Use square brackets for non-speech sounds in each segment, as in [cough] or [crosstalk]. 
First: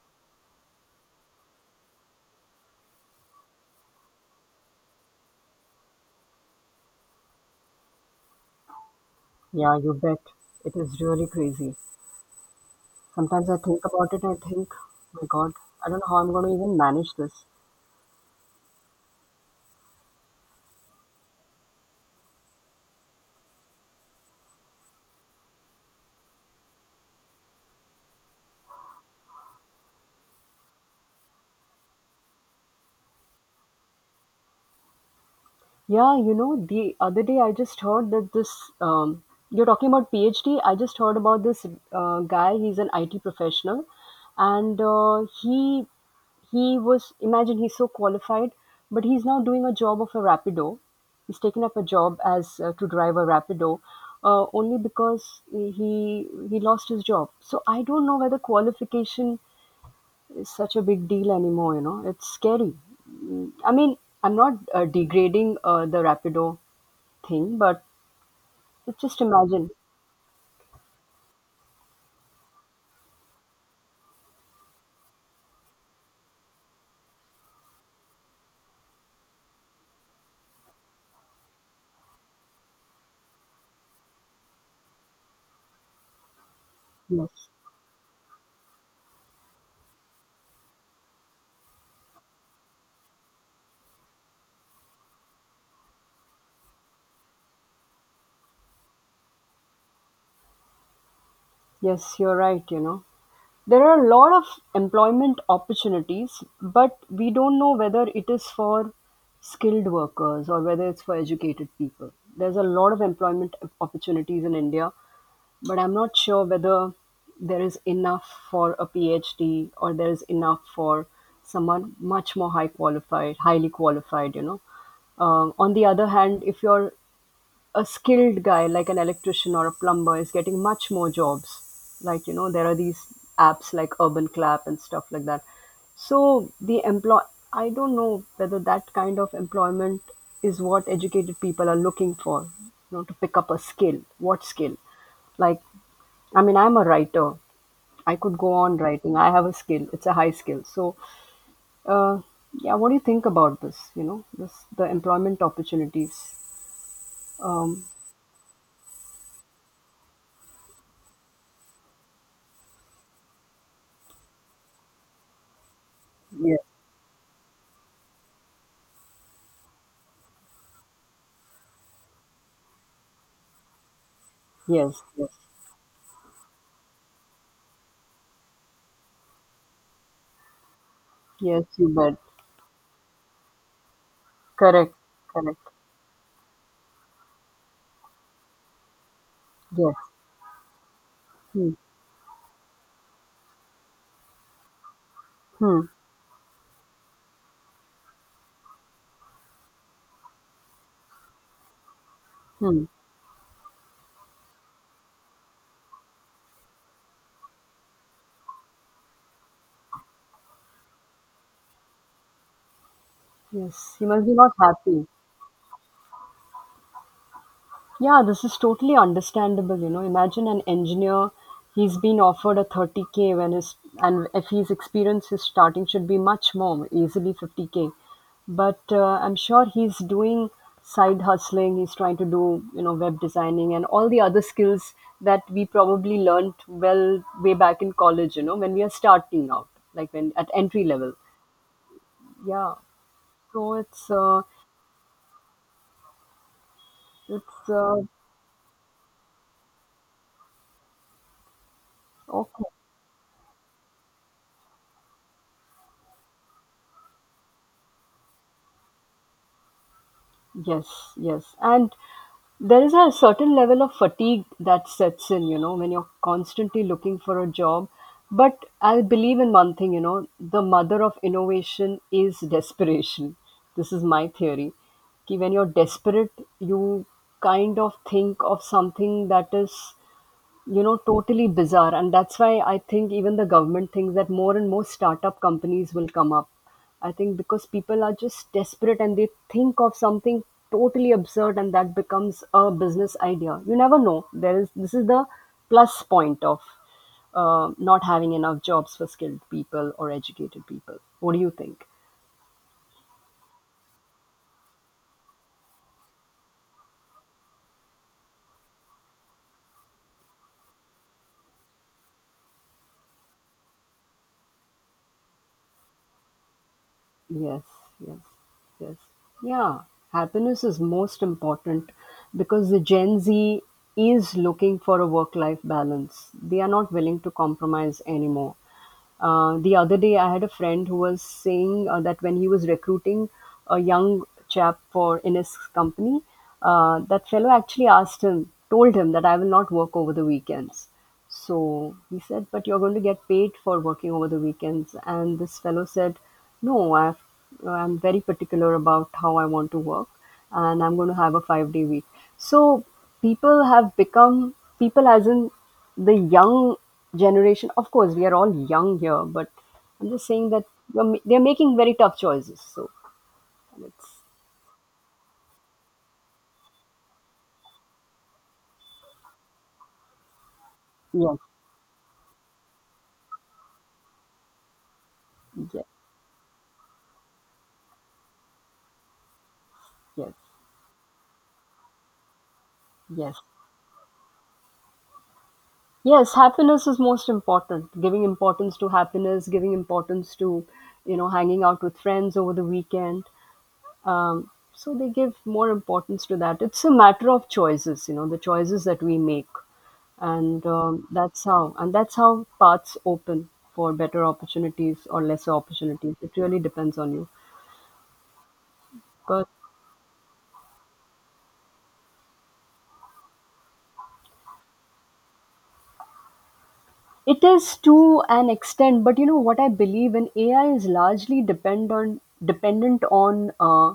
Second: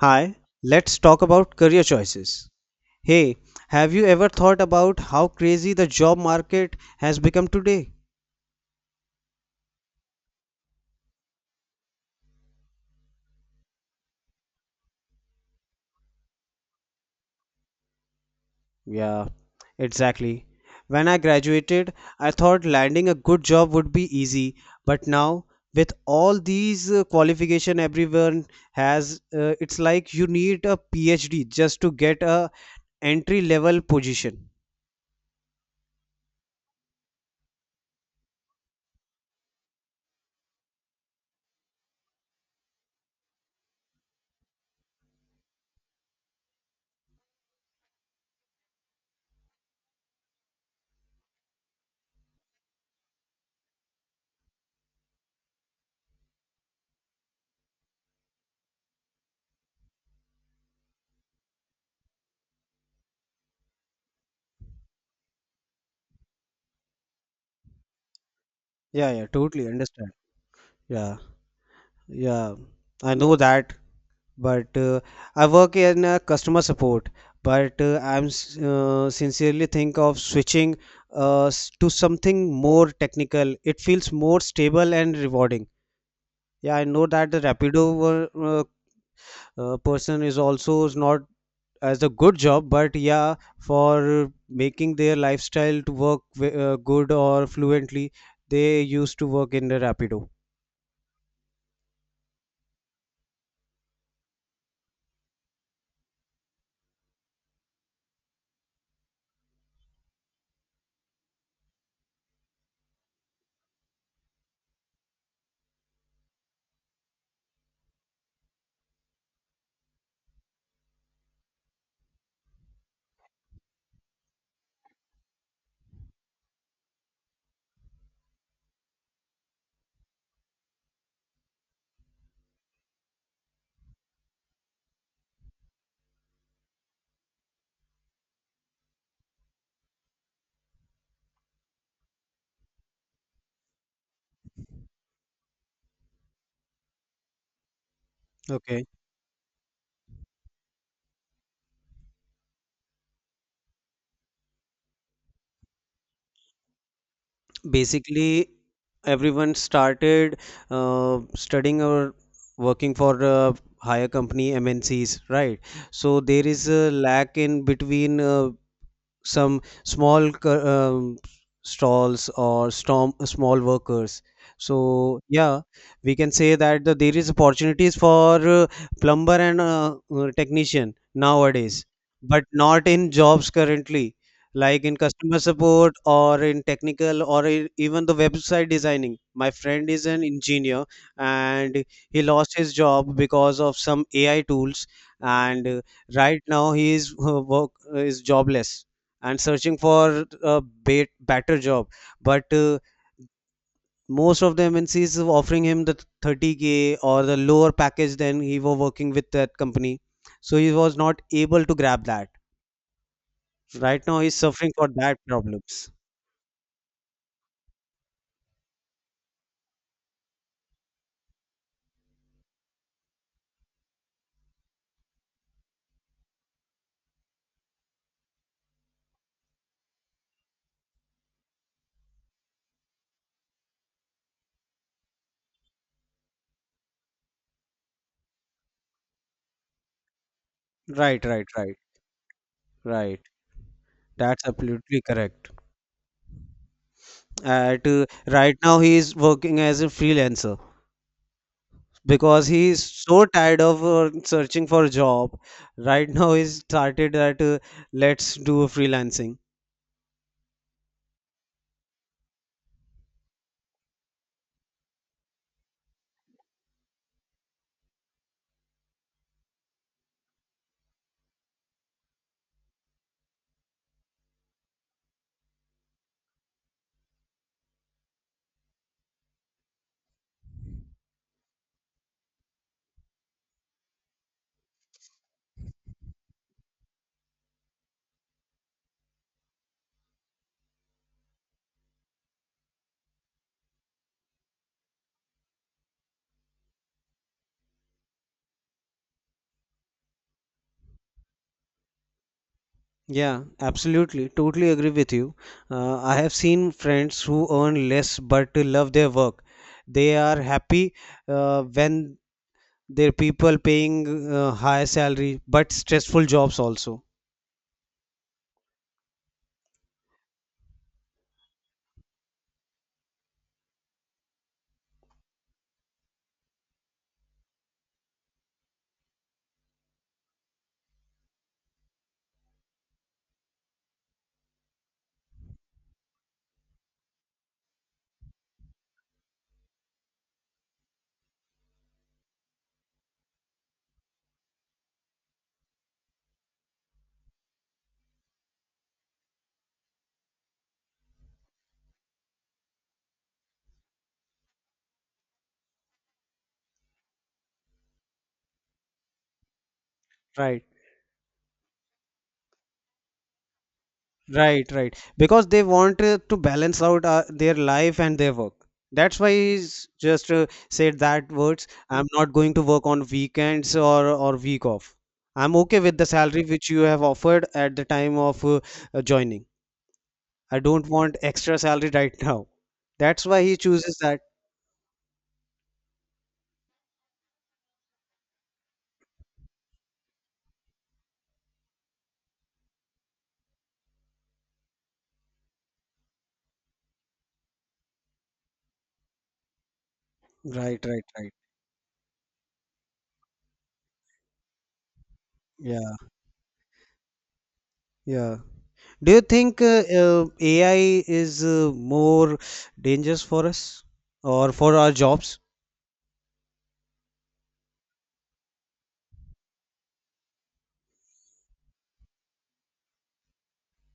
Hi, let's talk about career choices. Hey, have you ever thought about how crazy the job market has become today? Yeah, you bet. It is really crazy. Sometimes I think about it and I think, "Oh my God, I don't know how I'm going to even manage this. Yeah, exactly. When I graduated, I thought landing a good job would be easy, but now with all these qualification everyone has, it's like you need a PhD just to get a entry level position. Yeah, the other day I just heard that you're talking about PhD. I just heard about this guy. He's an IT professional, and uh, he was imagine he's so qualified, but he's now doing a job of a rapido. He's taken up a job as to drive a rapido, only because he lost his job. So I don't know whether qualification is such a big deal anymore. It's scary. I mean, I'm not degrading the Rapido thing, but it's Yeah, just yeah, totally imagine. understand. Yeah, yeah, I know that. But I work in customer support. But uh, sincerely think of switching to something more technical. It feels more stable and rewarding. Yeah, I know that the Yes. Rapido were, person is also is not as a good job, but yeah, for making their lifestyle to work good or fluently, they used to work in the Rapido. Yes, you're right. There are a lot of employment opportunities, but we don't know whether it is for skilled workers or whether it's for educated people. There's a lot of employment opportunities in India, but I'm not sure whether there is enough for a PhD or there is enough for someone much more high qualified, highly qualified. On the other hand, if you're a skilled guy like an electrician or a plumber is getting much more jobs. There are these apps like Urban Clap and stuff like that. So the employ I don't know whether that kind of employment is what educated people are looking for, to pick up a skill. What skill? Like I mean, I'm a writer. I could go on Okay. writing. I have a skill. It's a high skill. So, uh, yeah, what do you think about this? You know, this the employment opportunities. Um, Basically everyone started studying or working for higher company MNCs, right? So there yes, is a lack in between some small stalls or storm, small workers, yes, so yes, yeah, we can say that there is opportunities for plumber and technician yes. nowadays, You bet. but not in jobs currently like Correct, in customer correct. support or in technical, or in, even the website designing. My friend Yes. is an engineer Hmm. and he lost his job because of some AI tools, and Hmm. right now he is work is jobless and searching for a better job. But Hmm. most of the MNCs are offering him the 30K or the lower package than he was working with that company. So he was not able to grab that. Yes. Right He now must be he's not suffering for happy. that problems. Yeah, this is totally understandable. You know, imagine an engineer, he's been offered a 30K when his and if he's experienced, his starting should be much more, easily 50K. But I'm sure he's doing side hustling, he's trying to do, you know, web designing and all the other skills that we probably learned well way back in college, you know, when we are starting out, like when at entry level. Right, right, right, Yeah. right. So it's uh, That's absolutely correct. it's At uh, right now he is working as a freelancer because okay. he is so tired of searching for a job. Right now he started that, let's do a freelancing. Yes, yes. And there is a certain level of fatigue that sets in, you know, when you're constantly looking for a job. But I believe in one thing, you know, the mother of innovation is desperation. This is my theory. Ki when you're desperate, you kind of think of something that is, you know, totally bizarre, and that's why I think even the government thinks that more and more startup companies will come up. I think because people are just desperate and they think of something totally absurd and that becomes a business idea. You never know. There is this is the plus point of not having enough jobs for skilled people or educated people. What do you think? Yeah, absolutely. Totally agree with you. I have seen friends who earn less but love their work. They are happy when their people paying high salary but stressful jobs also. Yes, yes, yes. Yeah, happiness is most important because the Gen Z is looking for a work life balance. They are not willing to compromise anymore. The other day, I had a friend who was saying that when he was recruiting a young chap for in his company, that fellow actually asked him, told him that I will not work over the weekends. So he said, but you're going to get paid for working over the weekends. And this fellow said, no, I've, I'm very particular about how I want to work and I'm going to have a 5 day week. So people have become, people as in the young generation, of course we are all young here, but I'm just saying that Right, you're they're making very tough choices. So it's right, right. Because they want to balance out their life and their work. That's why he's just said that yes, words. I'm not going to work on weekends or week off. I'm okay yes, with the salary which you have offered at the time of joining. yes, I don't want extra salary right [laughs] now. That's yes, why he chooses that. yes. Happiness is most important. Giving importance to happiness, giving importance to, you know, hanging out with friends over the weekend. So they give more importance to that. It's a matter of choices, you know, the choices that we make. And Right, right, right. that's how, and that's how paths open for better opportunities or lesser Yeah, opportunities. It really depends on you. yeah. Do you But think AI is more dangerous for us or for our jobs? it is, to an extent, but you know what, I believe in AI is largely dependent on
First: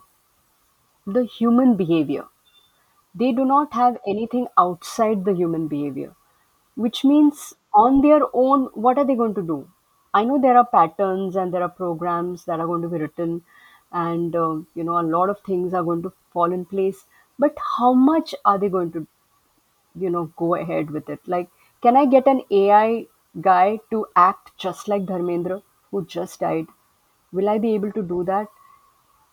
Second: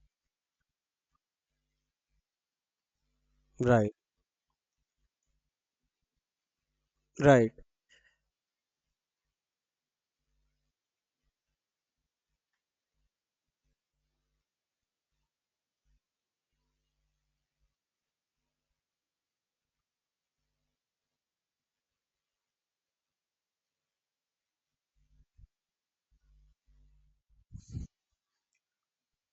the human behavior. They do not Right, have anything outside the human behavior, which right. means on their own, what are they going to do? I know there are patterns and there are programs that are going to be written, and you know, a lot of things are going to fall in place. But how much are they going to, you know, go ahead with it? Like, can I get an AI guy to act just like Dharmendra, who just died? Will I be able to do that?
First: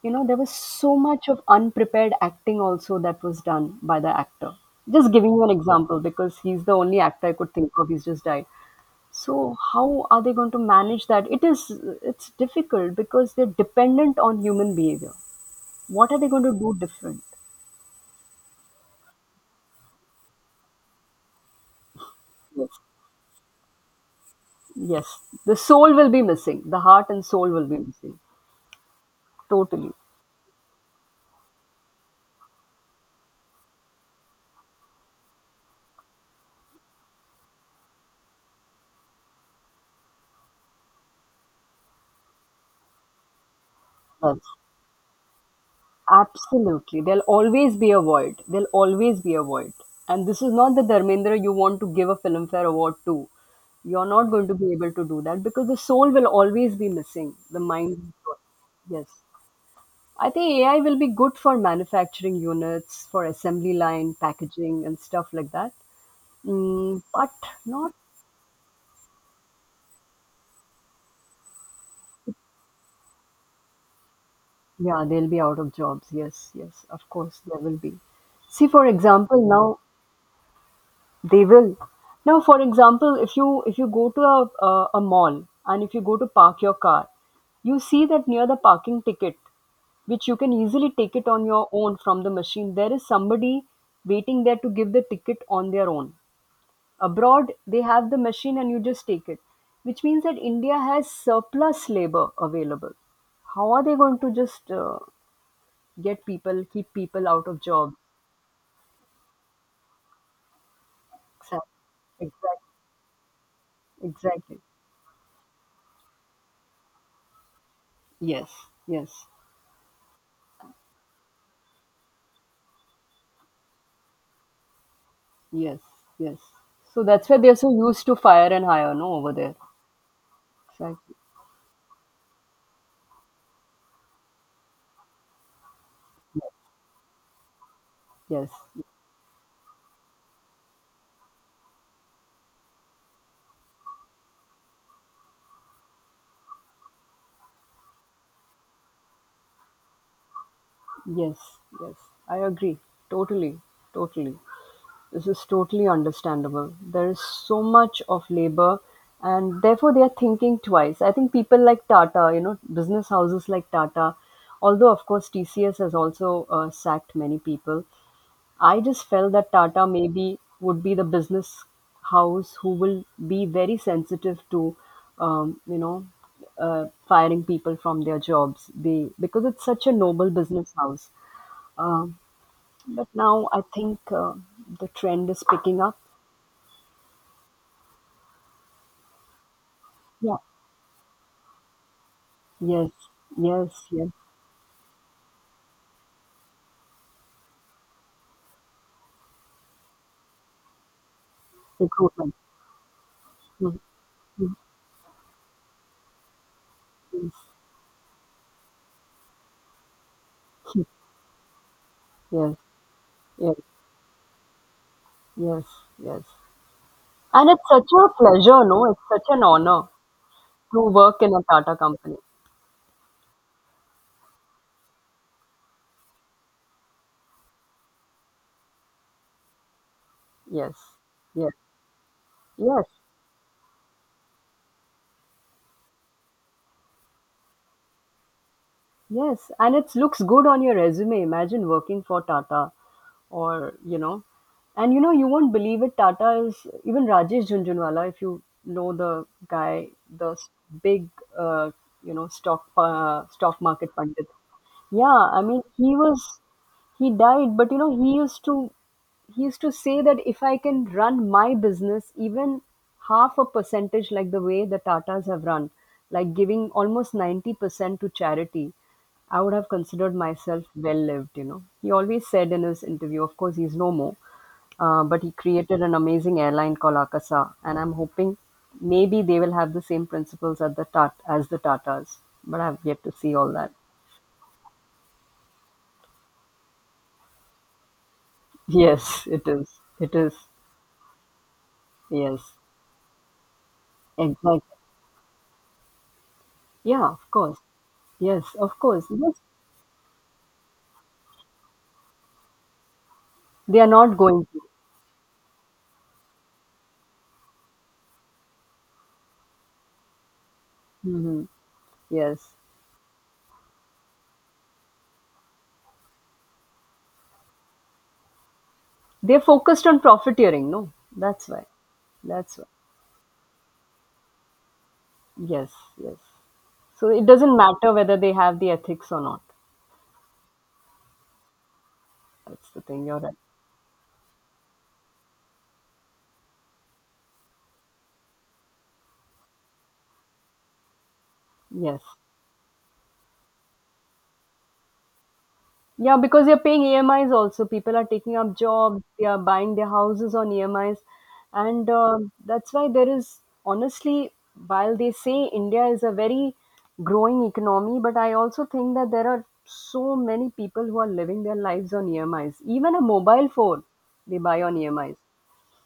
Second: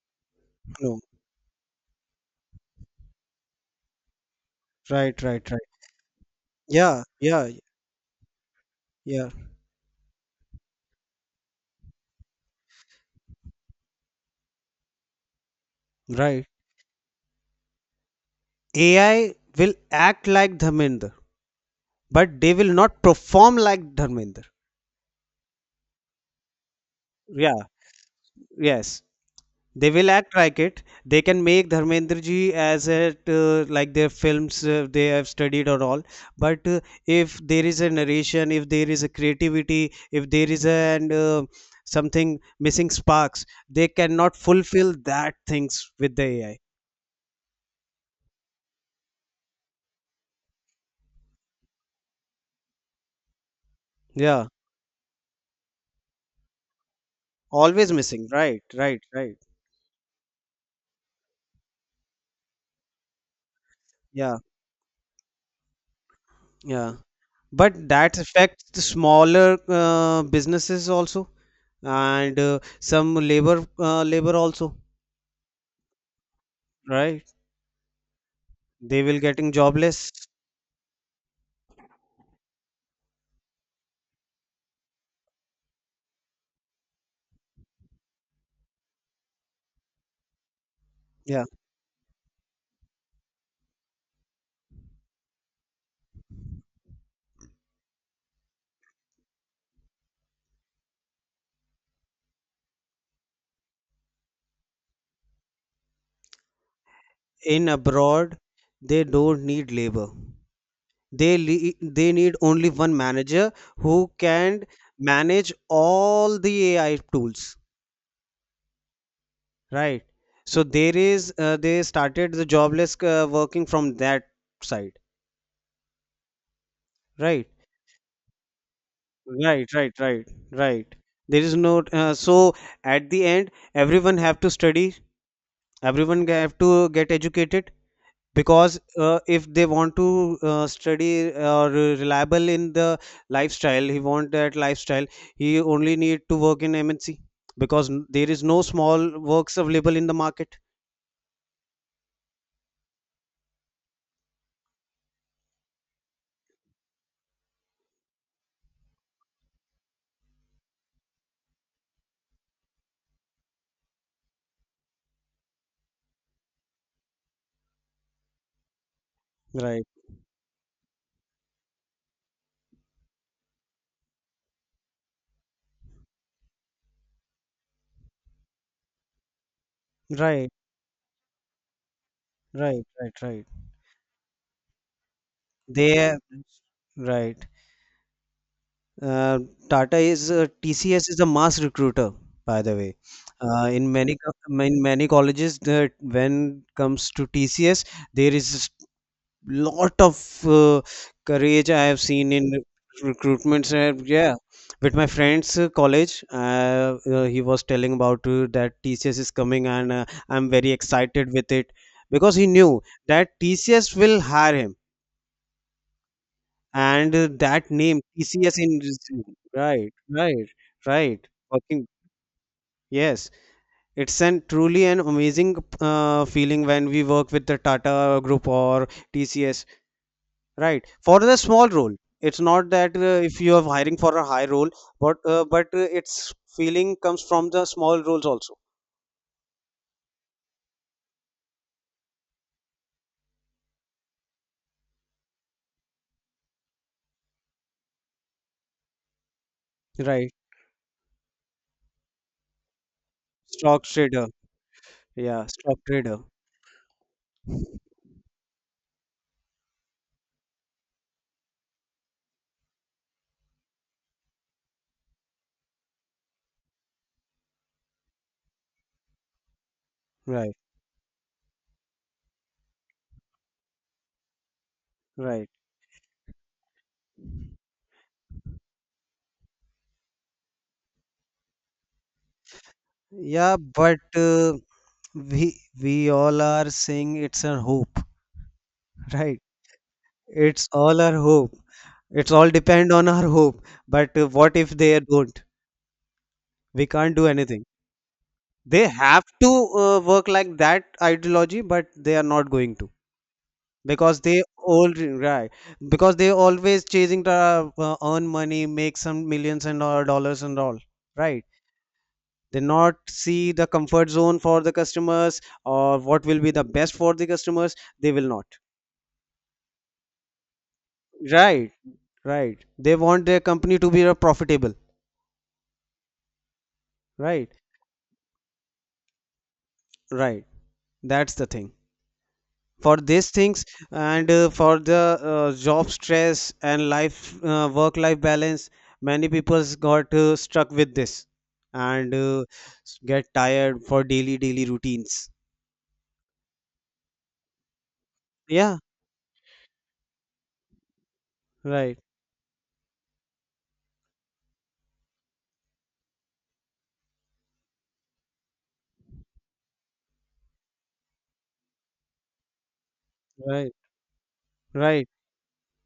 You know, there was so No, much of unprepared acting also that was done by the actor. Just right, giving you right, an right. example because he's the only Yeah, actor I yeah, could think of. He's just died. yeah. So how are they going to manage that? It is, it's difficult because they're dependent on human behavior. What are they Right. going to do different? AI will act like Dharmender, but they Yes, will not perform like Dharmender. yes. The soul will be missing. The heart and soul Yeah, will be missing. yes. They Totally. will act like it. They can make Dharmendra ji as it like their films they have studied or all. But if there is a narration, if there is a creativity, if there is a and something missing sparks, they cannot Yes. fulfill that things with the AI. Absolutely. There'll always be a void. There'll always be a void. And this is not the Dharmendra you want to give a Filmfare award to. You're not Yeah, going to be able to do that because the soul will always be missing. The always mind. missing. Right, right, Yes. right. I think AI will be good for manufacturing units, for assembly line, Yeah, packaging, and stuff like that. yeah. But But not, that affects the smaller businesses also, and some labor also. yeah, they'll be out of jobs. Yes, yes, of Right. course, there will be. See, for They will example, getting now jobless. They will. Now, for example, if you go to a mall and if you go to park your car, you see that near the parking ticket, which you can easily take it Yeah. on your own from the machine, there is somebody waiting there to give the ticket on their own. Abroad, they have the machine and you just take it, which means that India has surplus labor available. How are they going to just get people, keep people out of In jobs? abroad, they don't need labor. They Exactly. They need only Exactly. one manager who Exactly. can manage all the AI tools, Yes. Yes. right? So there is they started the jobless working from that side, Yes, yes. So that's why right? they're so used to fire and hire, no, over there. Right, right, right, right. Exactly. There is no so at the end everyone have to study, everyone have to get educated, Yes, because if they want to study or reliable in the lifestyle he want that lifestyle, he only need to work in mnc because there is no small works available in the market. yes, yes. I agree. Totally, totally. This is totally understandable. There is so much of labor, and therefore they are thinking twice. I think people like Tata, you know, business houses like Tata, although of course TCS has also sacked many people, I just felt that Right, Tata maybe would be the business house who will be very sensitive to, you know, firing people from their jobs. They because it's such a noble right, business house. Um, right, but right, right, now I think the trend is picking up. they right. uh, Tata is Yeah. TCS is a mass recruiter, by the way, Yes. uh, in Yes. Yes. many co- in many colleges, the when comes to TCS, there is lot of courage I have seen Recruitment. in recruitments. Mm. And yeah, with my friend's college, Yes. he was telling about that TCS is coming, and I'm very excited with it because he Yes. knew that Yes. TCS will hire him, Yes. Yes. and And it's that such name a TCS pleasure, in no? It's such an honor right, right, to work right. in a Tata Working. company. Yes, it's an truly an amazing feeling when we work with the Tata Group or TCS. Yes. Right. For the Yes. small role, it's not Yes, that if you are hiring for a high role, but its feeling comes from the small roles also. yes, and it looks good on your resume. Imagine working for Tata or, you know, and you know, you won't believe it. Tata is even Rajesh Jhunjhunwala, if you know the guy, Right. the big, uh, you know, stock Stock market trader. pundit. Yeah, I Yeah, mean stock he trader. was he died, but you know, he used to, he used to say that if I can run my business even half a percentage like the way the Tatas have run, like giving almost 90% to charity, I would have considered Right. myself well lived. You know, he always said in his interview, of course he's no more. But he Right. created an amazing airline called Akasa, and I'm hoping maybe they will have the same principles at the tat as the Tatas, but I've yet to see all Yeah, that. but uh, we all are saying it's a hope, [laughs] Yes, right? it is. It is. It's all our hope. It's all Yes, depend on our hope. But what if exactly. they don't? We Yeah, can't do of course. anything. Yes, of They course. have Yes, to work like that ideology, but they are not going to. they are not Because they going to. all right, because they always chasing to earn money, make some millions and all dollars and all, right? Hmm. Yes, They not see the comfort zone for the customers, or what will be the best for the customers, they will not, they're focused on profiteering. No, that's why. right, That's right. why. They want their company to be profitable. Yes, yes. So it Right, doesn't matter whether they have the ethics or not. right. That's the thing That's the for thing. You're these right. things, and for the job stress and life, work life balance. Many people got stuck with this, Yes. and get tired for daily routines. Yeah, because you're paying EMIs also. People are taking up Yeah, jobs, they are buying their houses on EMIs. And right, that's why there is, honestly, while they say India is a very growing economy, but I also think that there are so many people who are living their lives on EMIs. Even a mobile right, phone they buy on right, EMIs.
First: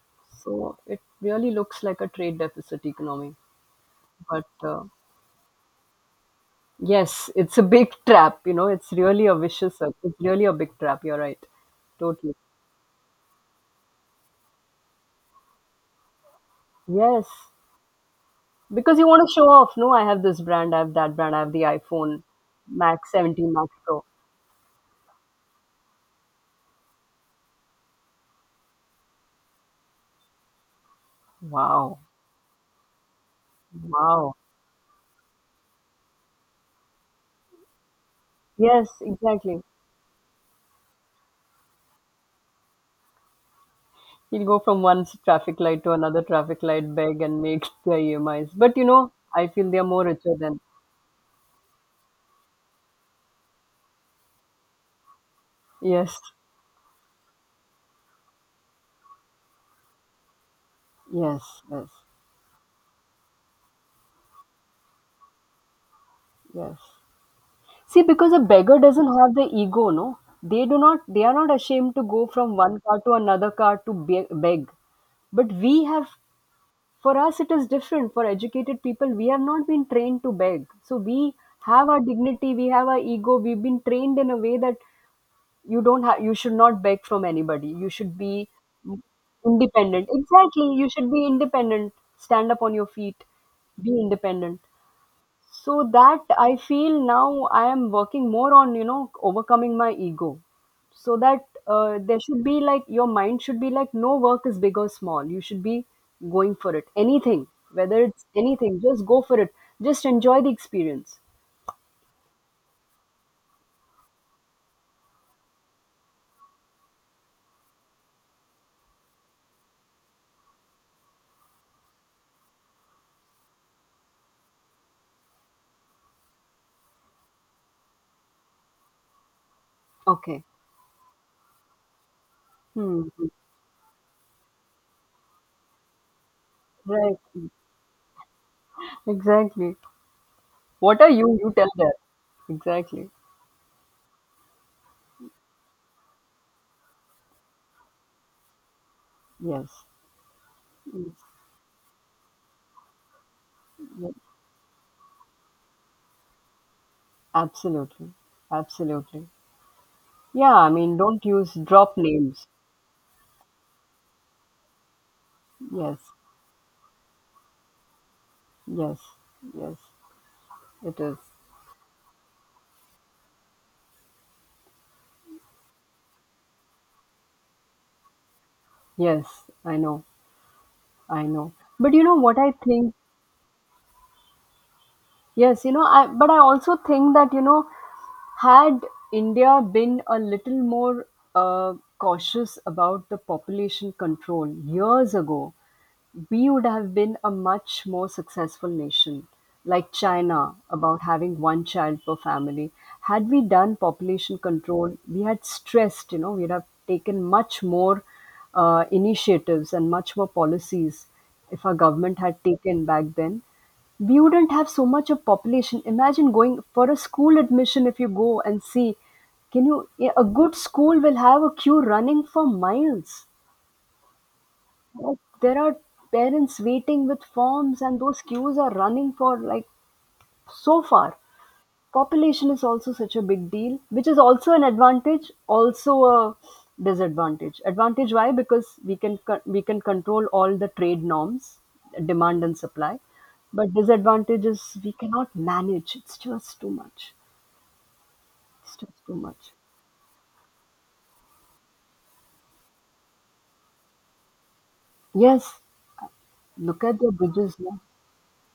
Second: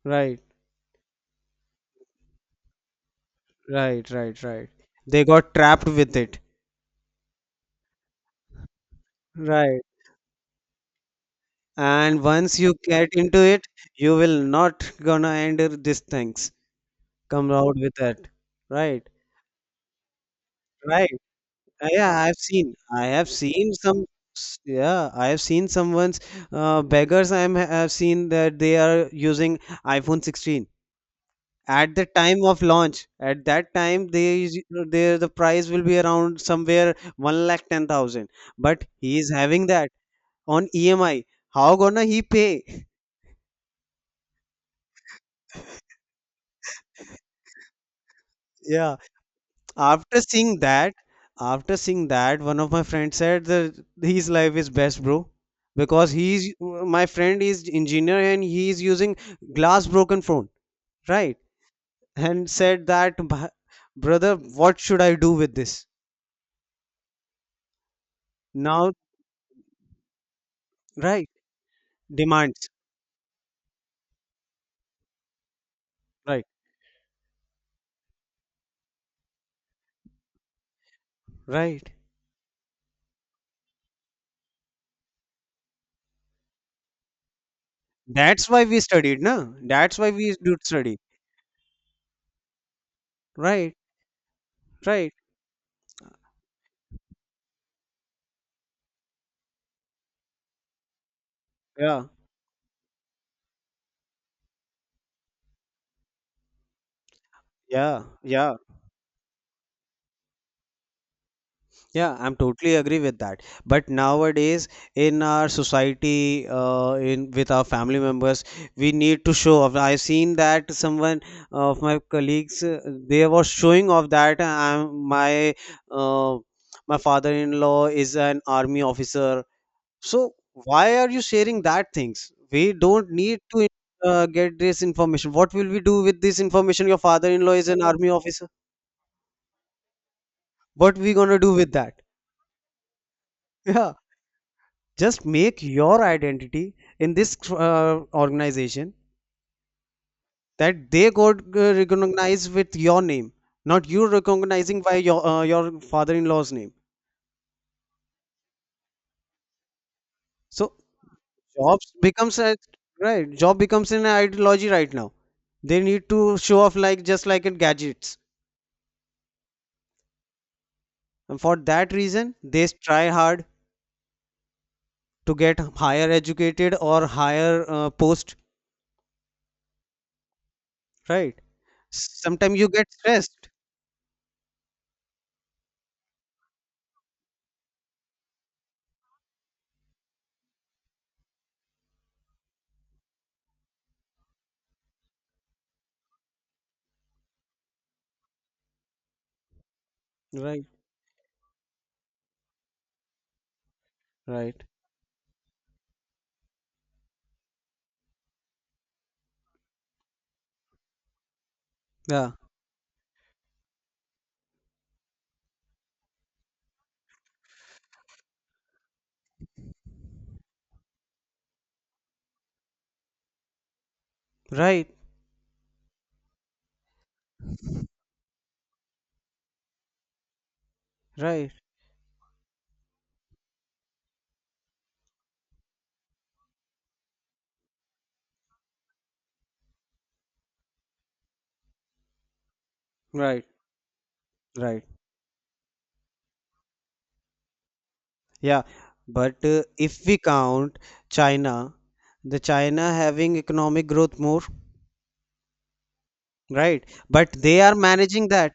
right, So it really looks like a trade deficit economy. right, right, But right, they got trapped with it. yes, it's a big [laughs] trap. You know, it's really a vicious Right, circle. It's really a big trap. You're right. and Totally. once you get into it, you will not gonna end this things, Yes, come out with that. because you Right, want to show off. No, I have this brand, I have right. that brand, I have the Yeah, iPhone I have seen. I Max have 17 seen Max some. Pro. Yeah, I have seen someone's beggars. I have seen that they are using iPhone 16 at Wow, the time of launch. At that time, wow. They, the price will be around somewhere one lakh 10,000. But Yes, he is exactly. having that on EMI. How gonna he pay? [laughs] He'll go from one traffic light to another traffic light, beg and make [laughs] their EMIs. But you Yeah. know, I feel they are more After richer seeing than. that, after seeing that, one of my friends said that his life is best, bro, because Yes, he's my friend is engineer and he is using glass broken phone, right? yes, yes, And said that, brother, what should I do with this yes. See, because a beggar now?" doesn't have the ego, no? They do not, they Right? are not ashamed to go from Demands, one car to another car to beg. But we have right? For us, it is different. For educated people, we have not been trained to beg. So we Right? have our dignity, we have our ego. We've been trained in a way that you don't have, you should not beg from anybody. You should That's be why we studied, no? That's independent. why we do Exactly, you study, should be independent. Stand up on your feet. right? Be independent. Right? So that I feel now I am working more on, overcoming my ego. So that Yeah, there should be like, your mind should be like, no work is big or small. You should be going for it. Anything, whether yeah, it's yeah. anything, just go for it. Just enjoy the experience. Yeah, I'm totally agree with that. But nowadays, in our society, in with our family members, we need to show off. I've seen that someone of my colleagues they were showing off that I'm my uh, my father-in-law is an army officer. So Okay. why are you sharing that things? We Hmm. don't need to get this information. What will we do with this information? Your Right. father-in-law is an army officer. Exactly. What What are we you? gonna do You tell with that? that. Exactly. [laughs] Just make your identity in this organization, Yes. that they Yes. got recognized with your name, not you Yes. recognizing by your father-in-law's name. Absolutely. Absolutely. Yeah. I So mean, don't use jobs drop becomes names. a right, job becomes an ideology right now. They Yes. need to show off, like just like in gadgets, Yes, yes, it is. and for that reason they try hard to get higher educated or higher post, Yes, I know, I right? know. But you know what I Sometimes you get think? stressed. Yes, I but I also think that, had India been a little more cautious about the population control years ago, we would have been a much more successful nation, like China, Right, about having one child per family. Had we done population right. control, we had stressed, we'd have taken much more initiatives and much more policies if our government Yeah, had taken back then. We wouldn't have so much of population. Imagine going for a school admission if you go and see, can you, a good school will have a queue running for miles, right, like, there are parents waiting with forms and those queues are running for like so far. right, Population is also such a big deal, which is also an advantage, also a disadvantage. Advantage, why? Because we can we can control all the trade norms, demand and supply. right. But disadvantage is, Right. we cannot manage. It's just too much. Yeah. It's just too But much. If we count China, the China having economic growth more, Yes, look right? at the But bridges they are now. managing that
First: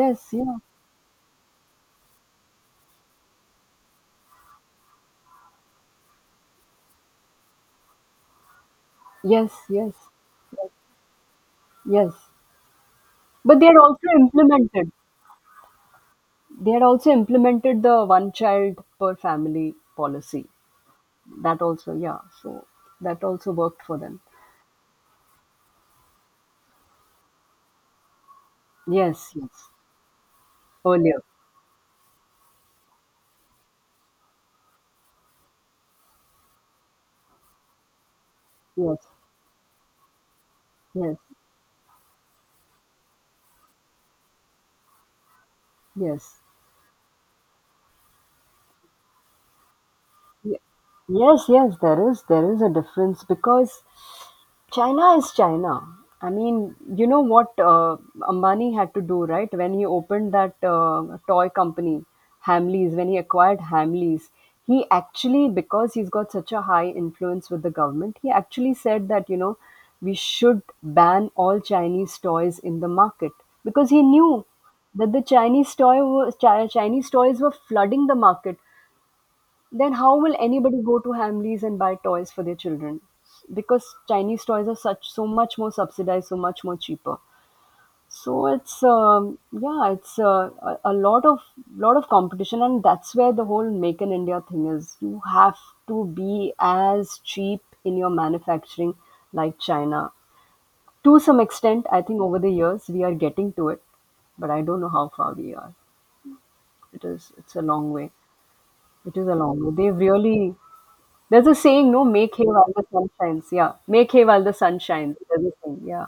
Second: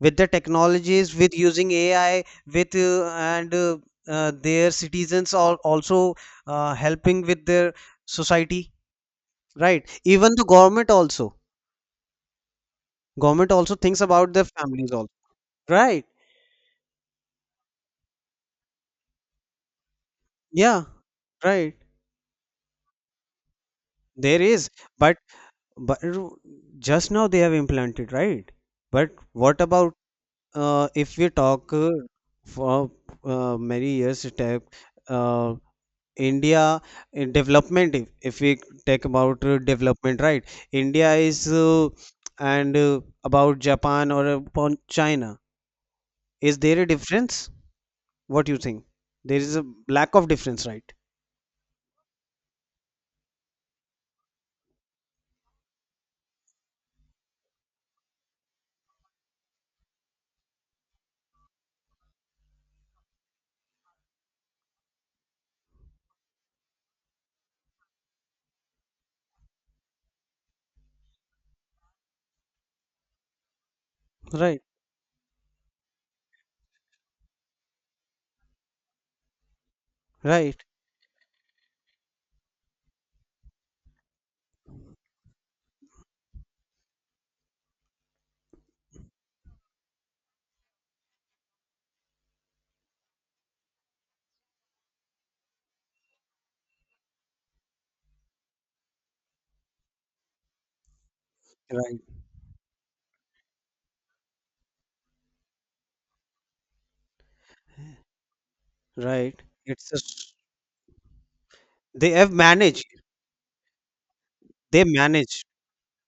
with the yeah. technologies, with using AI, with and their citizens are also helping with their society, Yes, right? yes, Even the yes. government But also they're thinks also about their families implemented. also, right? They had also implemented the one child per family policy. Yeah, That right. also, yeah. So that also worked for them. There is, but but just now they have implanted, right? But Yes, what yes. about if Earlier. we talk for many years back, uh, India in development. If we talk Yes, about development, right? India yes, is and about Japan or upon China. yes. Is there a difference? What do you think? There is a lack of Ye- difference, right? Yes, yes, there is a difference because China is China. I mean, you know what Ambani had to do, right? When he opened that toy company, Hamleys, when he acquired Hamleys, he actually, because he's got such a high influence with the government, he actually said that, we should ban all Chinese toys in the market because he knew Right, that the Chinese toy was, Chinese toys were flooding the market. Then how will right, anybody go to Hamleys and buy toys for their children? Because Chinese toys are such so much more subsidized, so much more cheaper. So it's yeah, it's a lot of competition, and that's where the whole make in India thing is. You have to be as cheap in your manufacturing like China. To some extent, right, I think over the years we are getting to it, but I don't know how far we are. It's a long way. It is a right. long way. It's a, They've really There's a saying, no, they have make hay while managed. the sun shines. Yeah, make hay while the sun They shines. managed. There's a saying, yeah.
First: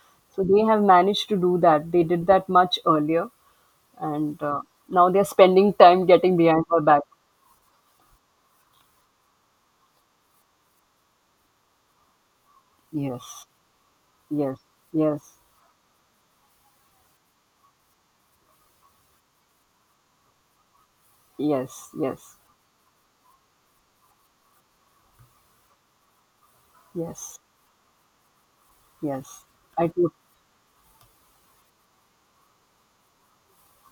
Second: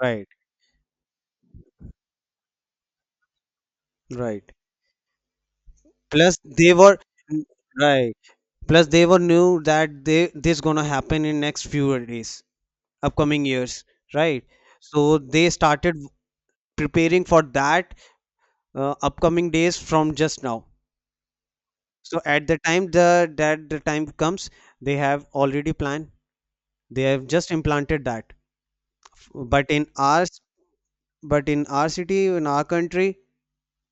Right, So they have managed to do that. They did that much earlier, and right. Now they're spending time getting Plus, behind they her were back. right. Plus, they were knew that they this gonna happen in next few days, upcoming Yes, years, right? yes, So yes, they started preparing for that upcoming days from just now. yes, So yes, at the time the that the time comes, they have already planned. They have yes, just implanted that. yes. But in I do. our but in our city, in our country,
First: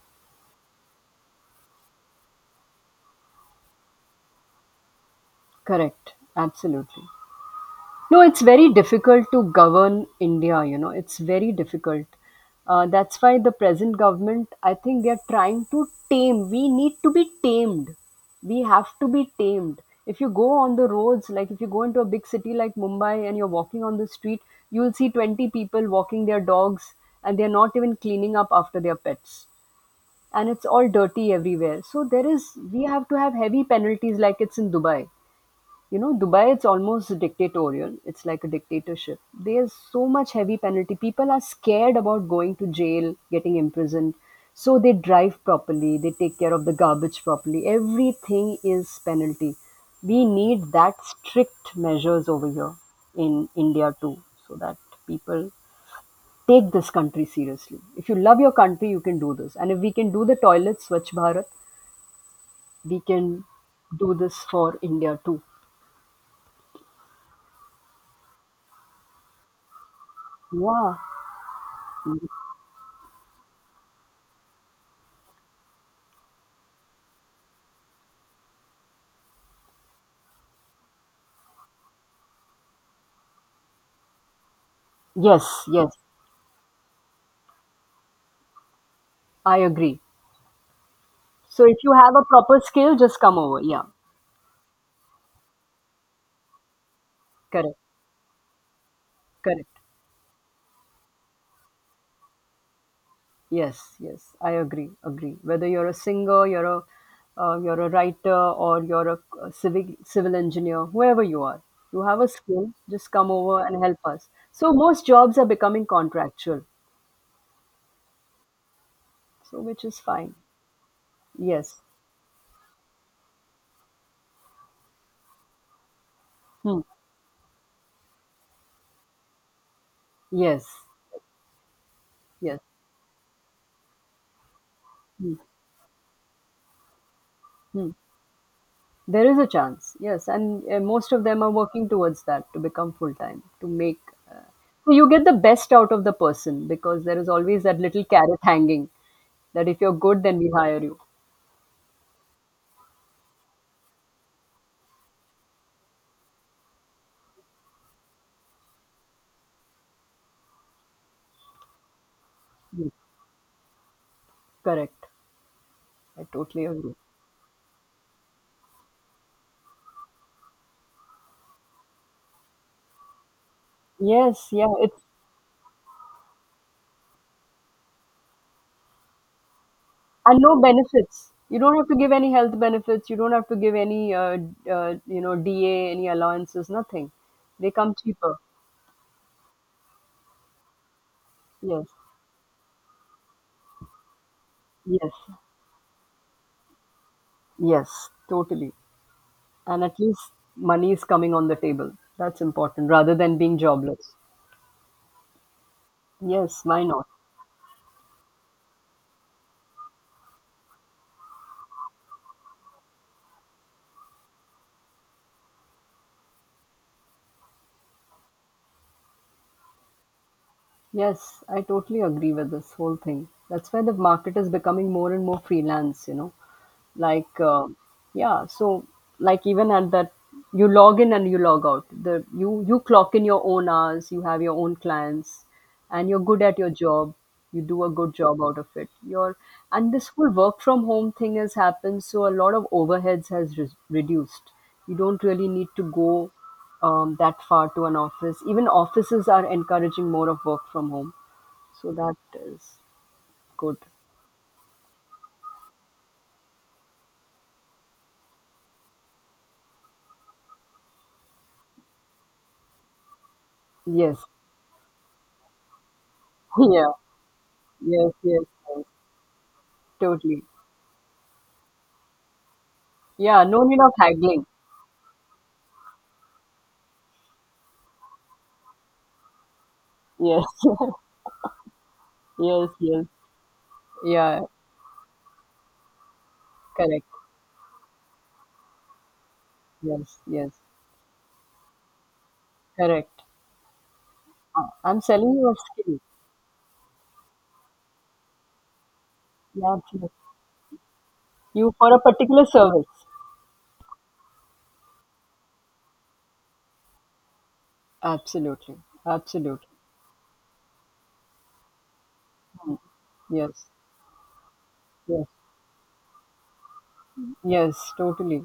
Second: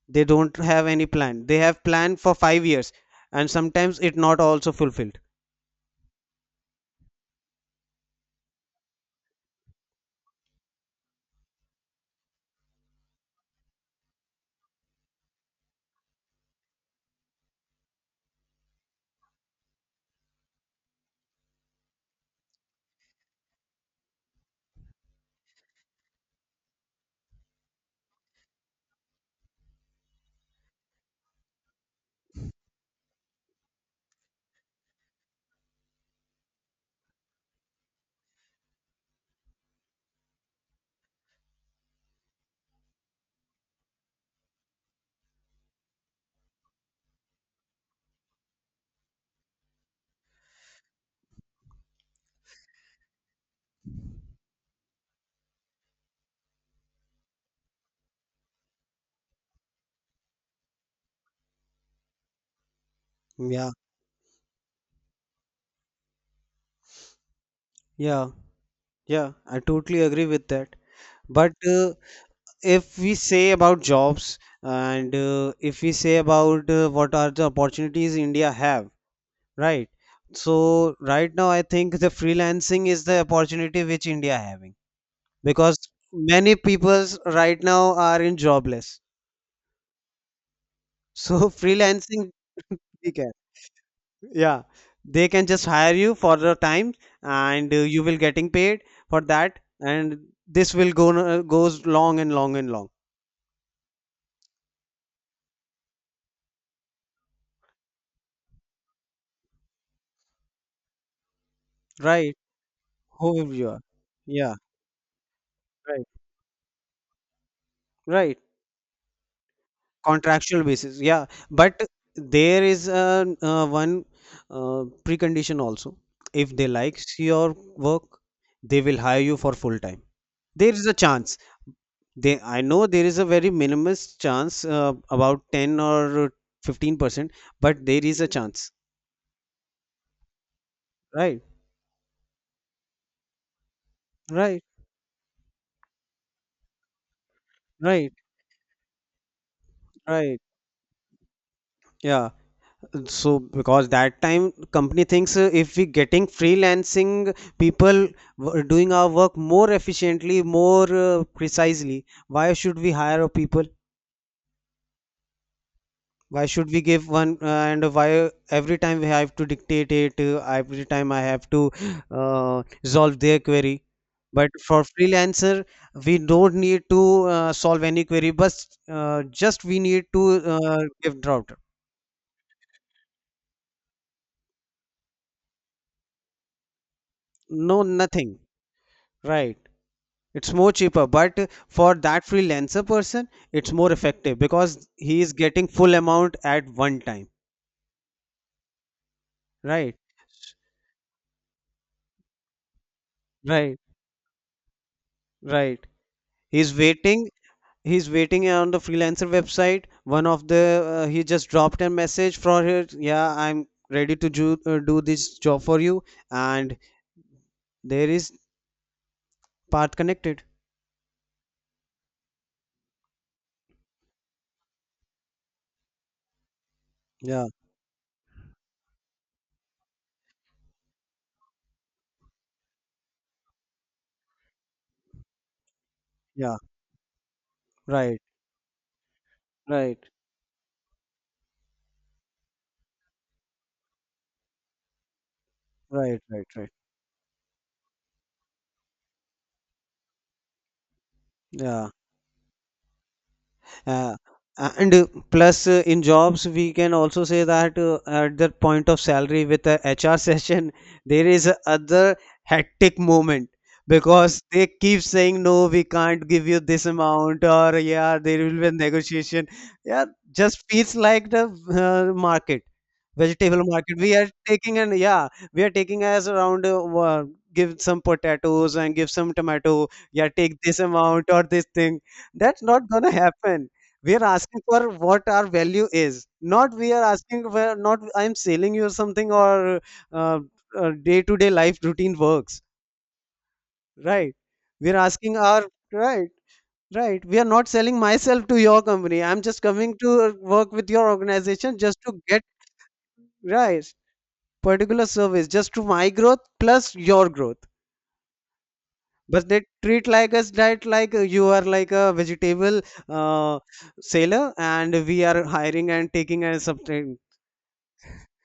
they don't have any plan. They have planned for 5 years, and sometimes it not also fulfilled. Correct. Absolutely. No, it's very difficult to govern India, you know, it's very difficult. That's why the present government, I think they're trying to tame. We need to be tamed. We have to be tamed. If you go on the roads, like if you go into a big city like Mumbai and you're walking on the street, you'll see 20 people walking their dogs and they're not even cleaning up after their pets. And it's all dirty everywhere. So there is, we have to have heavy penalties, like it's in Dubai. You know, Dubai, it's almost dictatorial. It's like a dictatorship. There's so much heavy penalty. People are scared about going to jail, getting imprisoned. So they drive properly, they take care of the garbage properly. Everything is penalty. We need that strict measures over here in India too, so that people take this country seriously. If you love your country, you can do this. And if we can do the toilets, Swachh Bharat, we can Yeah, do this for India too. yeah, yeah. I totally agree with that. Yeah. But if we say about jobs, and if we say about what are the opportunities india have, right? So right now I think the freelancing is the opportunity which india having, Yes, because yes. many peoples right now are in jobless. I agree. So [laughs] So if you have a freelancing, proper skill, they just can, come over. Yeah, yeah, they can just hire you for the time, and correct, you will getting paid for that, correct. and this will go goes long and long and long, Yes, yes, I agree, agree. Whether you're a singer, you're a writer, or you're a civic civil engineer, whoever you are, you have a right, skill. Just come who over you are, and help us. yeah, So most jobs are becoming right. contractual, Right, so which is fine. contractual basis. Yeah, Yes, but there is one precondition also. If they hmm. likes your work, they will hire you for full time. Yes, There is a chance. Yes. I know there is a very minimalist chance, Hmm. about 10 or 15%, but Hmm. there is a chance. There is a chance. Yes, and most of Right, them are working towards that to become full time, to make right, So you get the best out of the person because there is always that little right, carrot hanging that if you're good, then right. we hire you. Yeah. So because that time company thinks if we getting freelancing people doing our work more efficiently, more precisely, why should we Yes. hire a people? Correct. I Why totally should we agree. give one, and why every time we have to dictate it, every time I have to resolve their query? Yes, But yeah. for It's freelancer we don't need to solve any query, but just we need to And no give benefits. drought. You don't have to give any health benefits. You don't have to give any, DA, any allowances, nothing. They No, come cheaper. nothing. Right. It's more cheaper, but Yes, for that freelancer person, it's more effective because yes, he is getting full amount at one time. yes, totally. And Right. at least money is coming on the table. That's important rather than being Right, jobless. right. Yes, He's why not? waiting. He's waiting on the freelancer website. One of the He just dropped a message for her. Yeah, I'm ready to do this job for you. And there is part connected. Yes, I totally agree with this whole thing. That's why the market is becoming more and more freelance, like Yeah, yeah, so like, even at that, you log in and you log out, the you you clock in your own hours, you have your own clients, and you're good yeah. at your job, you do a good Right, job out of it. And right, this whole work from home thing has happened, so a lot of overheads has reduced. You don't really need to right, go right, right. That far to an office. Even offices are encouraging more of work from home, Yeah. so that is good. Uh, and plus, in jobs, we can also say that at the point of salary with the HR session, [laughs] there is a other hectic moment Yes. because they keep saying, no, we can't give you [laughs] this Yeah, amount, or yes, yeah, there yes, will be a yes. negotiation. Yeah, Totally. just feels like the market, Yeah, vegetable no need of market. We are haggling. taking and, yeah, we are taking as around give some potatoes and give some tomato. Yeah, Yes, take this [laughs] amount or this thing. That's yes, not yes. gonna happen. We are Yeah, asking for what our value is, not we are correct. asking for. Not I'm selling you something, or Yes, uh, yes, day-to-day life routine works. correct. Right, we are I'm selling asking you a our. skill. Right, right. We are not selling myself to your company. I'm just Yeah, coming absolutely. to work with your You organization for just a to get. particular service. Right, particular service, just to my growth plus your growth. Absolutely, But they absolutely. treat like us that, like, you are like a vegetable, uh, Yes, sailor, and we yes, are hiring and taking and something. yes, totally.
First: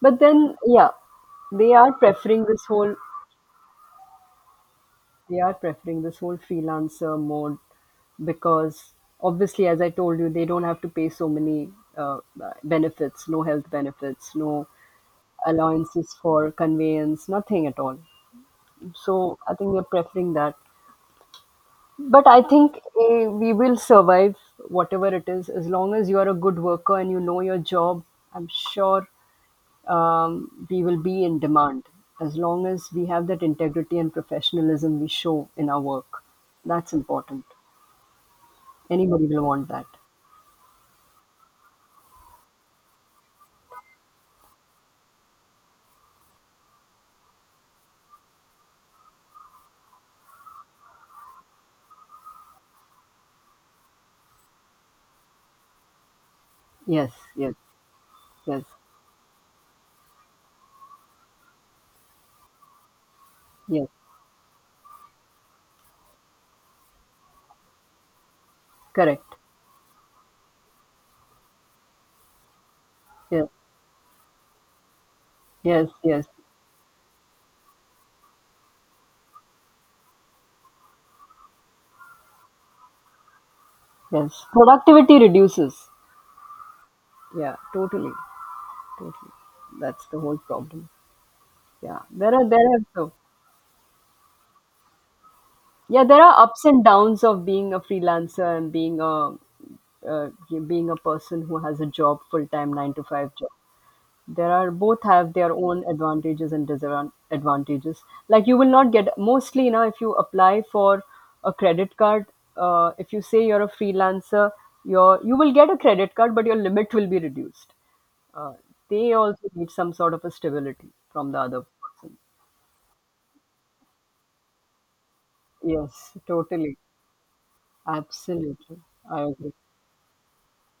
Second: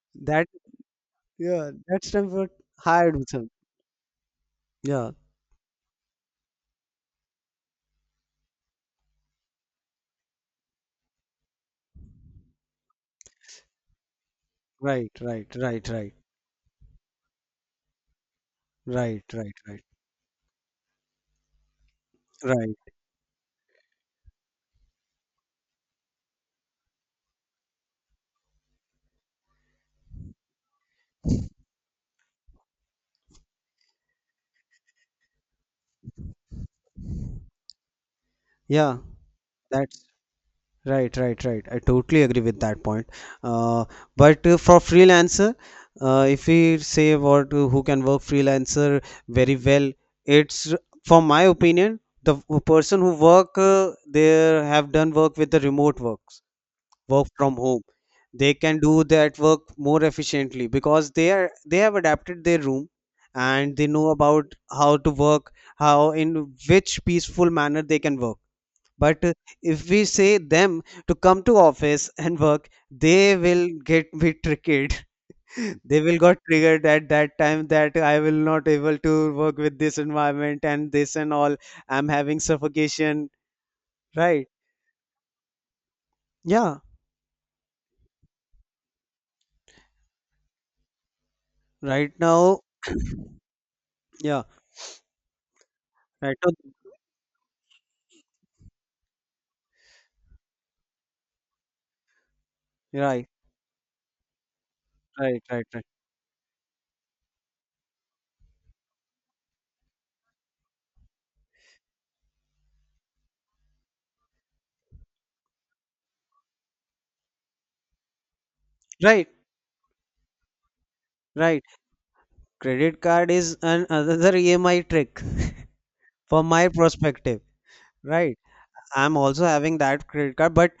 But That. then, yeah, Yeah, they are that's time preferring for this whole hired with him. Yeah, they are preferring this whole freelancer mode because obviously, as I told you, they don't have to pay so many uh, benefits, no health benefits, no right, right, right, allowances right, for conveyance, nothing at all. right, So right, I think we're right, preferring that. But I right. think we will survive whatever it is as long as you are a good worker and you know your job. I'm sure we will be in demand as long as we have that integrity and professionalism we show in our work. That's important. Yeah, Anybody will want that. that's right, right, right. I totally agree with that point. Uh, but for freelancer, if we say about who can work freelancer very well, it's, from my opinion, the person who work, they have done work with the remote works, Yes, work yes, from home. They yes, can do that work more efficiently because they have adapted their room and they yes. know about how to work, how, in which peaceful manner they can work. But Correct. if we say them to come to office [laughs] and work, they Yes, will get bit triggered. [laughs] yes, They will yes, got triggered at that time that I will not able to work with this environment and this and all. I'm having suffocation. yes. Right. Productivity reduces. Yeah. Yeah, totally. Totally. That's the whole problem. Yeah. Right There are now. there are so, Yeah. yeah, there Right are now. ups and downs of being a freelancer and being a uh, person who has a job, full time 9 to Right. 5 job. There are both have Right, their right, own right. advantages and disadvantages. Like you will not get mostly, if you apply for a credit card, if you say you're a freelancer, you will get a credit card but your limit will be reduced. Uh, they Right, also need some sort of a stability from the other right. person. Credit card is an another EMI trick, Yes, [laughs] from my totally. perspective. Right. Absolutely. I'm I also agree. having that credit card, but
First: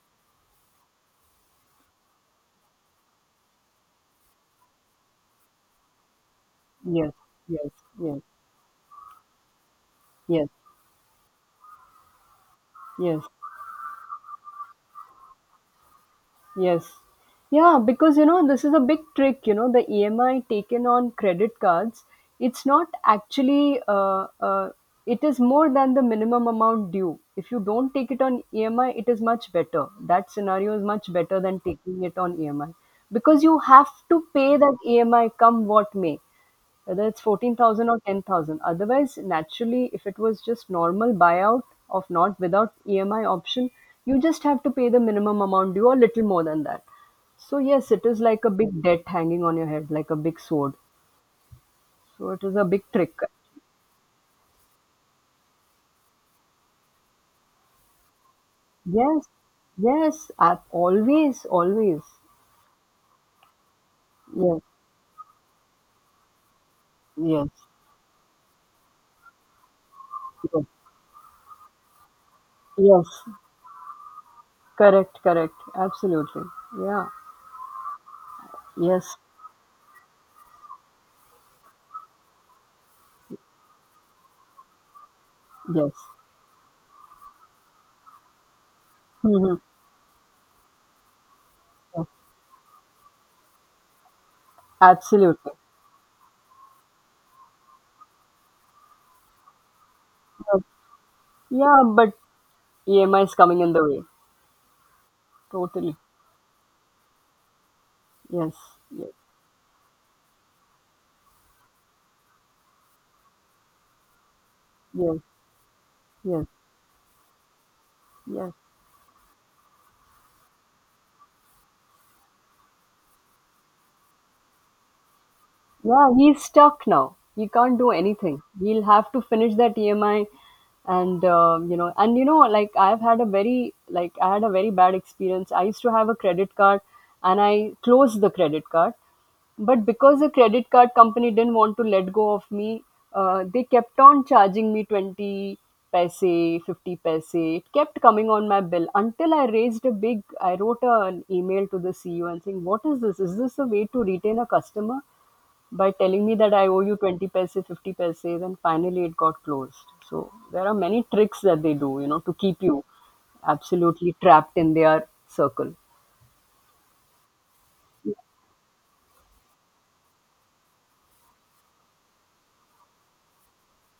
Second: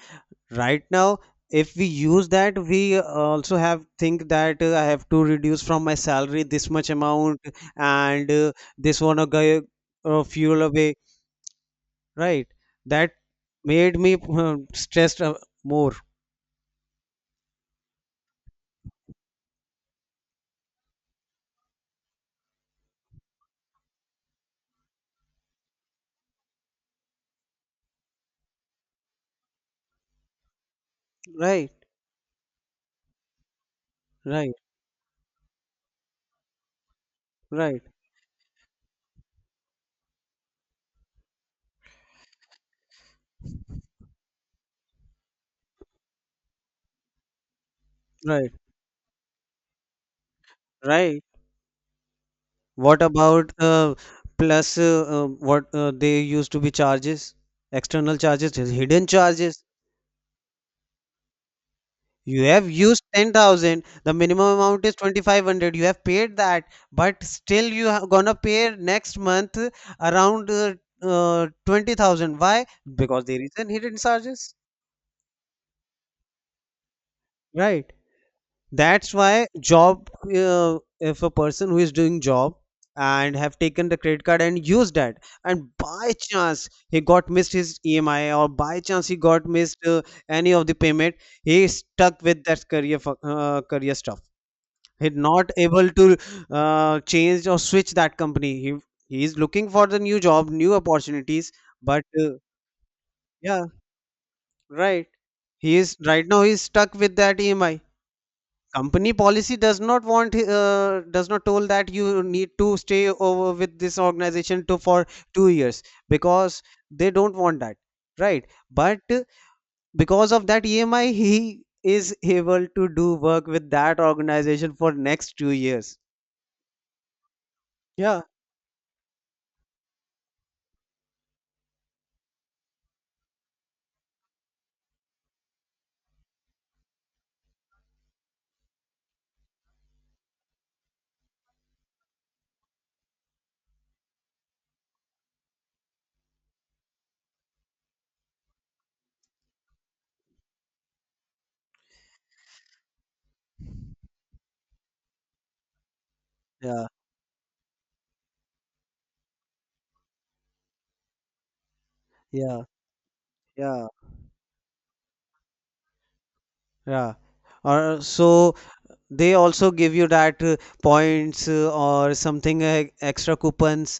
right now, if we use that, we also have think that, I have to reduce from my salary this much Yes, amount, yes, yes, and this one a guy, yes, fuel away. Right. That yes, made me stressed, more. yes. Yeah, because this is a big trick, the EMI taken on credit cards, it's not actually, it is more than the minimum amount due. If you don't take it on EMI, it is much better. That scenario is much better than Right, taking it on EMI because you have to right, pay that EMI come what may, whether it's right, 14,000 or 10,000. Otherwise, naturally, if it was just normal buyout of not without EMI option, you just have to pay the minimum amount due or little more than that. So, yes, it is like a right, big debt hanging on your head, like a big sword. right. So, it is a big What trick. about, plus, what, they used to be charges, external charges, hidden Yes, charges? yes, always, always. You have used 10,000, the minimum Yes, amount is 2,500. You have paid that, but yes, still you are gonna pay next month around, yes, 20,000. Why? yes. Because there is an hidden charges, Correct, correct. Absolutely. Yeah, right? That's yes, why job, if a person who is doing job and have taken the credit card and used that, and yes. by chance he got missed his EMI, or by chance he got Hmm. missed any of the payment, he is stuck with that career stuff. He's not Absolutely. able to change or switch that company. He is looking for the new job, Yeah, new opportunities. yeah, But but EMI is coming yeah, in the way. right, he is Totally. right now, he is stuck with that EMI. Yes. Yes. Company policy does not want, does not told, that you need to stay over with this organization to for Yes. 2 years, Yes. because they don't want that, right? Yes. But because of that EMI, he is able to do work with that organization for next 2 years. Yeah, he's stuck now. He can't do Yeah, anything. He'll have to finish that EMI, and like I had a very bad experience. I used to have a credit card, and I closed the credit card, but because the credit card company didn't want to let go of me, they kept on charging me 20 paise, 50 paise. It kept coming on my bill until I raised a big. I wrote an email to the CEO and saying, "What is this? Is this a way to retain a customer?" By telling me that I owe yeah, you 20 paise, 50 paise, and finally it got closed. So there are many tricks that they do, to keep yeah, you yeah, absolutely trapped in their circle. yeah. Or so they also give you that, points, or something, extra coupons,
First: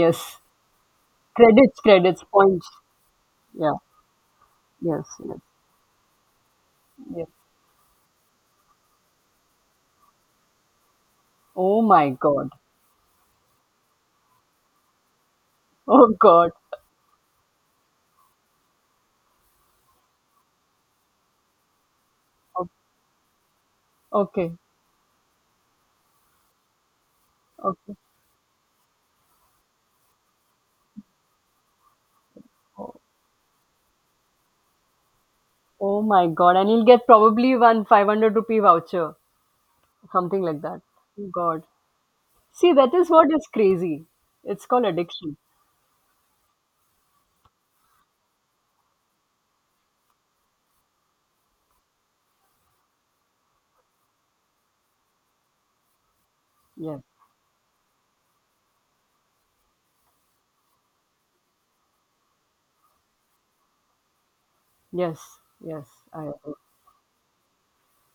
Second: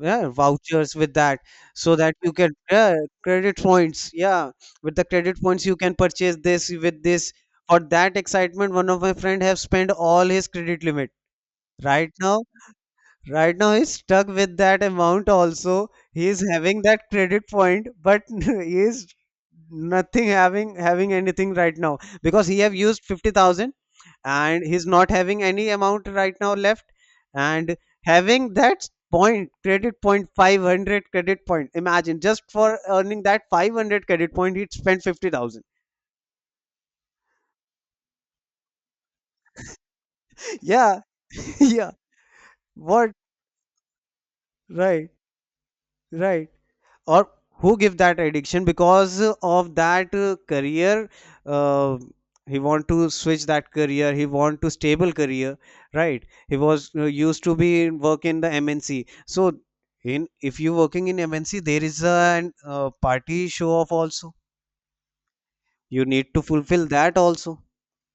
yeah, vouchers with that, Credits, so that credits, you can, points. yeah, credit Yeah. points, yeah. With the Yes. credit Yes. points you can purchase this with Yes. this. For that excitement, one of my friend have spent all his credit limit. Oh my Right now, God. right now he's stuck with that amount also. Oh He is God. having that credit point, but [laughs] he is nothing having anything right now because he O- have used 50,000 Okay. and he's not having any amount right now left. And Okay. having that point, credit point 500 credit point. Imagine, just for earning that 500 credit point, he'd spend 50,000. Oh my God. And he'll get probably one 500 rupee voucher, something like [laughs] that. Yeah. Oh [laughs] God. Yeah. See, that is What? what is crazy. It's called Right, addiction. right. Or who give that addiction? Because of that career, uh, he want to switch that career, he want to stable career. Right. He was, Yes. used to be work in the MNC. So in if you working in mnc, there is a party show off also, Yes, yes, you I need to agree. fulfill that also.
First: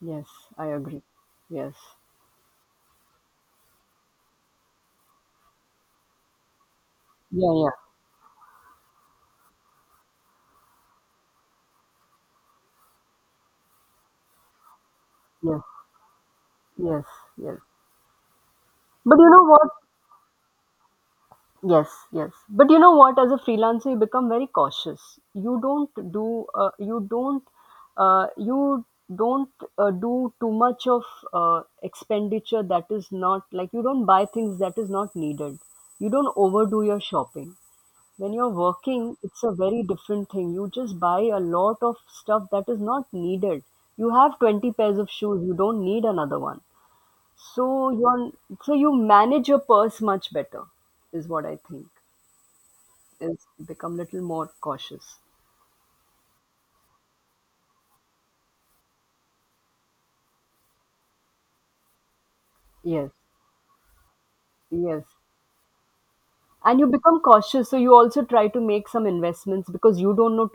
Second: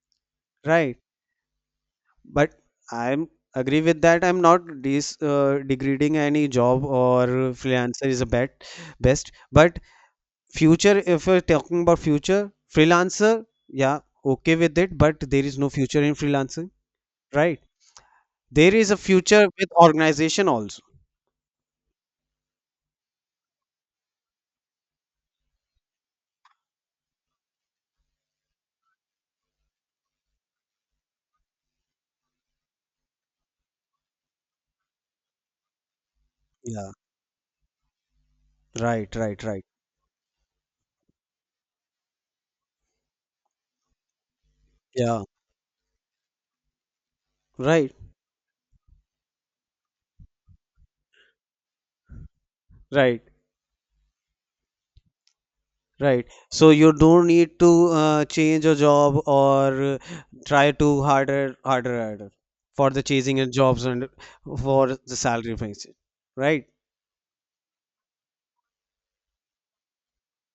Yes, I Right, agree. Yes. but I'm agree with that. I'm not degrading any job, or Yeah, yeah. freelancer is a bet best, but. Future, if we're talking about future, freelancer, yeah, okay with it, but there is Yes, no future in freelancing, yes, yes. right? There is a But you know future with what? organization also. Yes, yes. But you know what? As a freelancer, you become very cautious. You don't uh, you don't do too much of expenditure that is not, like, you don't buy things that is not needed. You don't overdo Yeah, your shopping. When you're working, right, it's right, a right. very different thing, you just buy a lot of stuff that is not needed. You have 20 pairs of Yeah, shoes, you don't need another one. So right, you're you manage your purse much better is what I think, right, is become little more cautious. right. So you don't need to change your job or try to harder, harder, harder for the Yes, chasing and jobs and for yes, the salary things, right? and you become cautious so you also try to make some investments because you don't know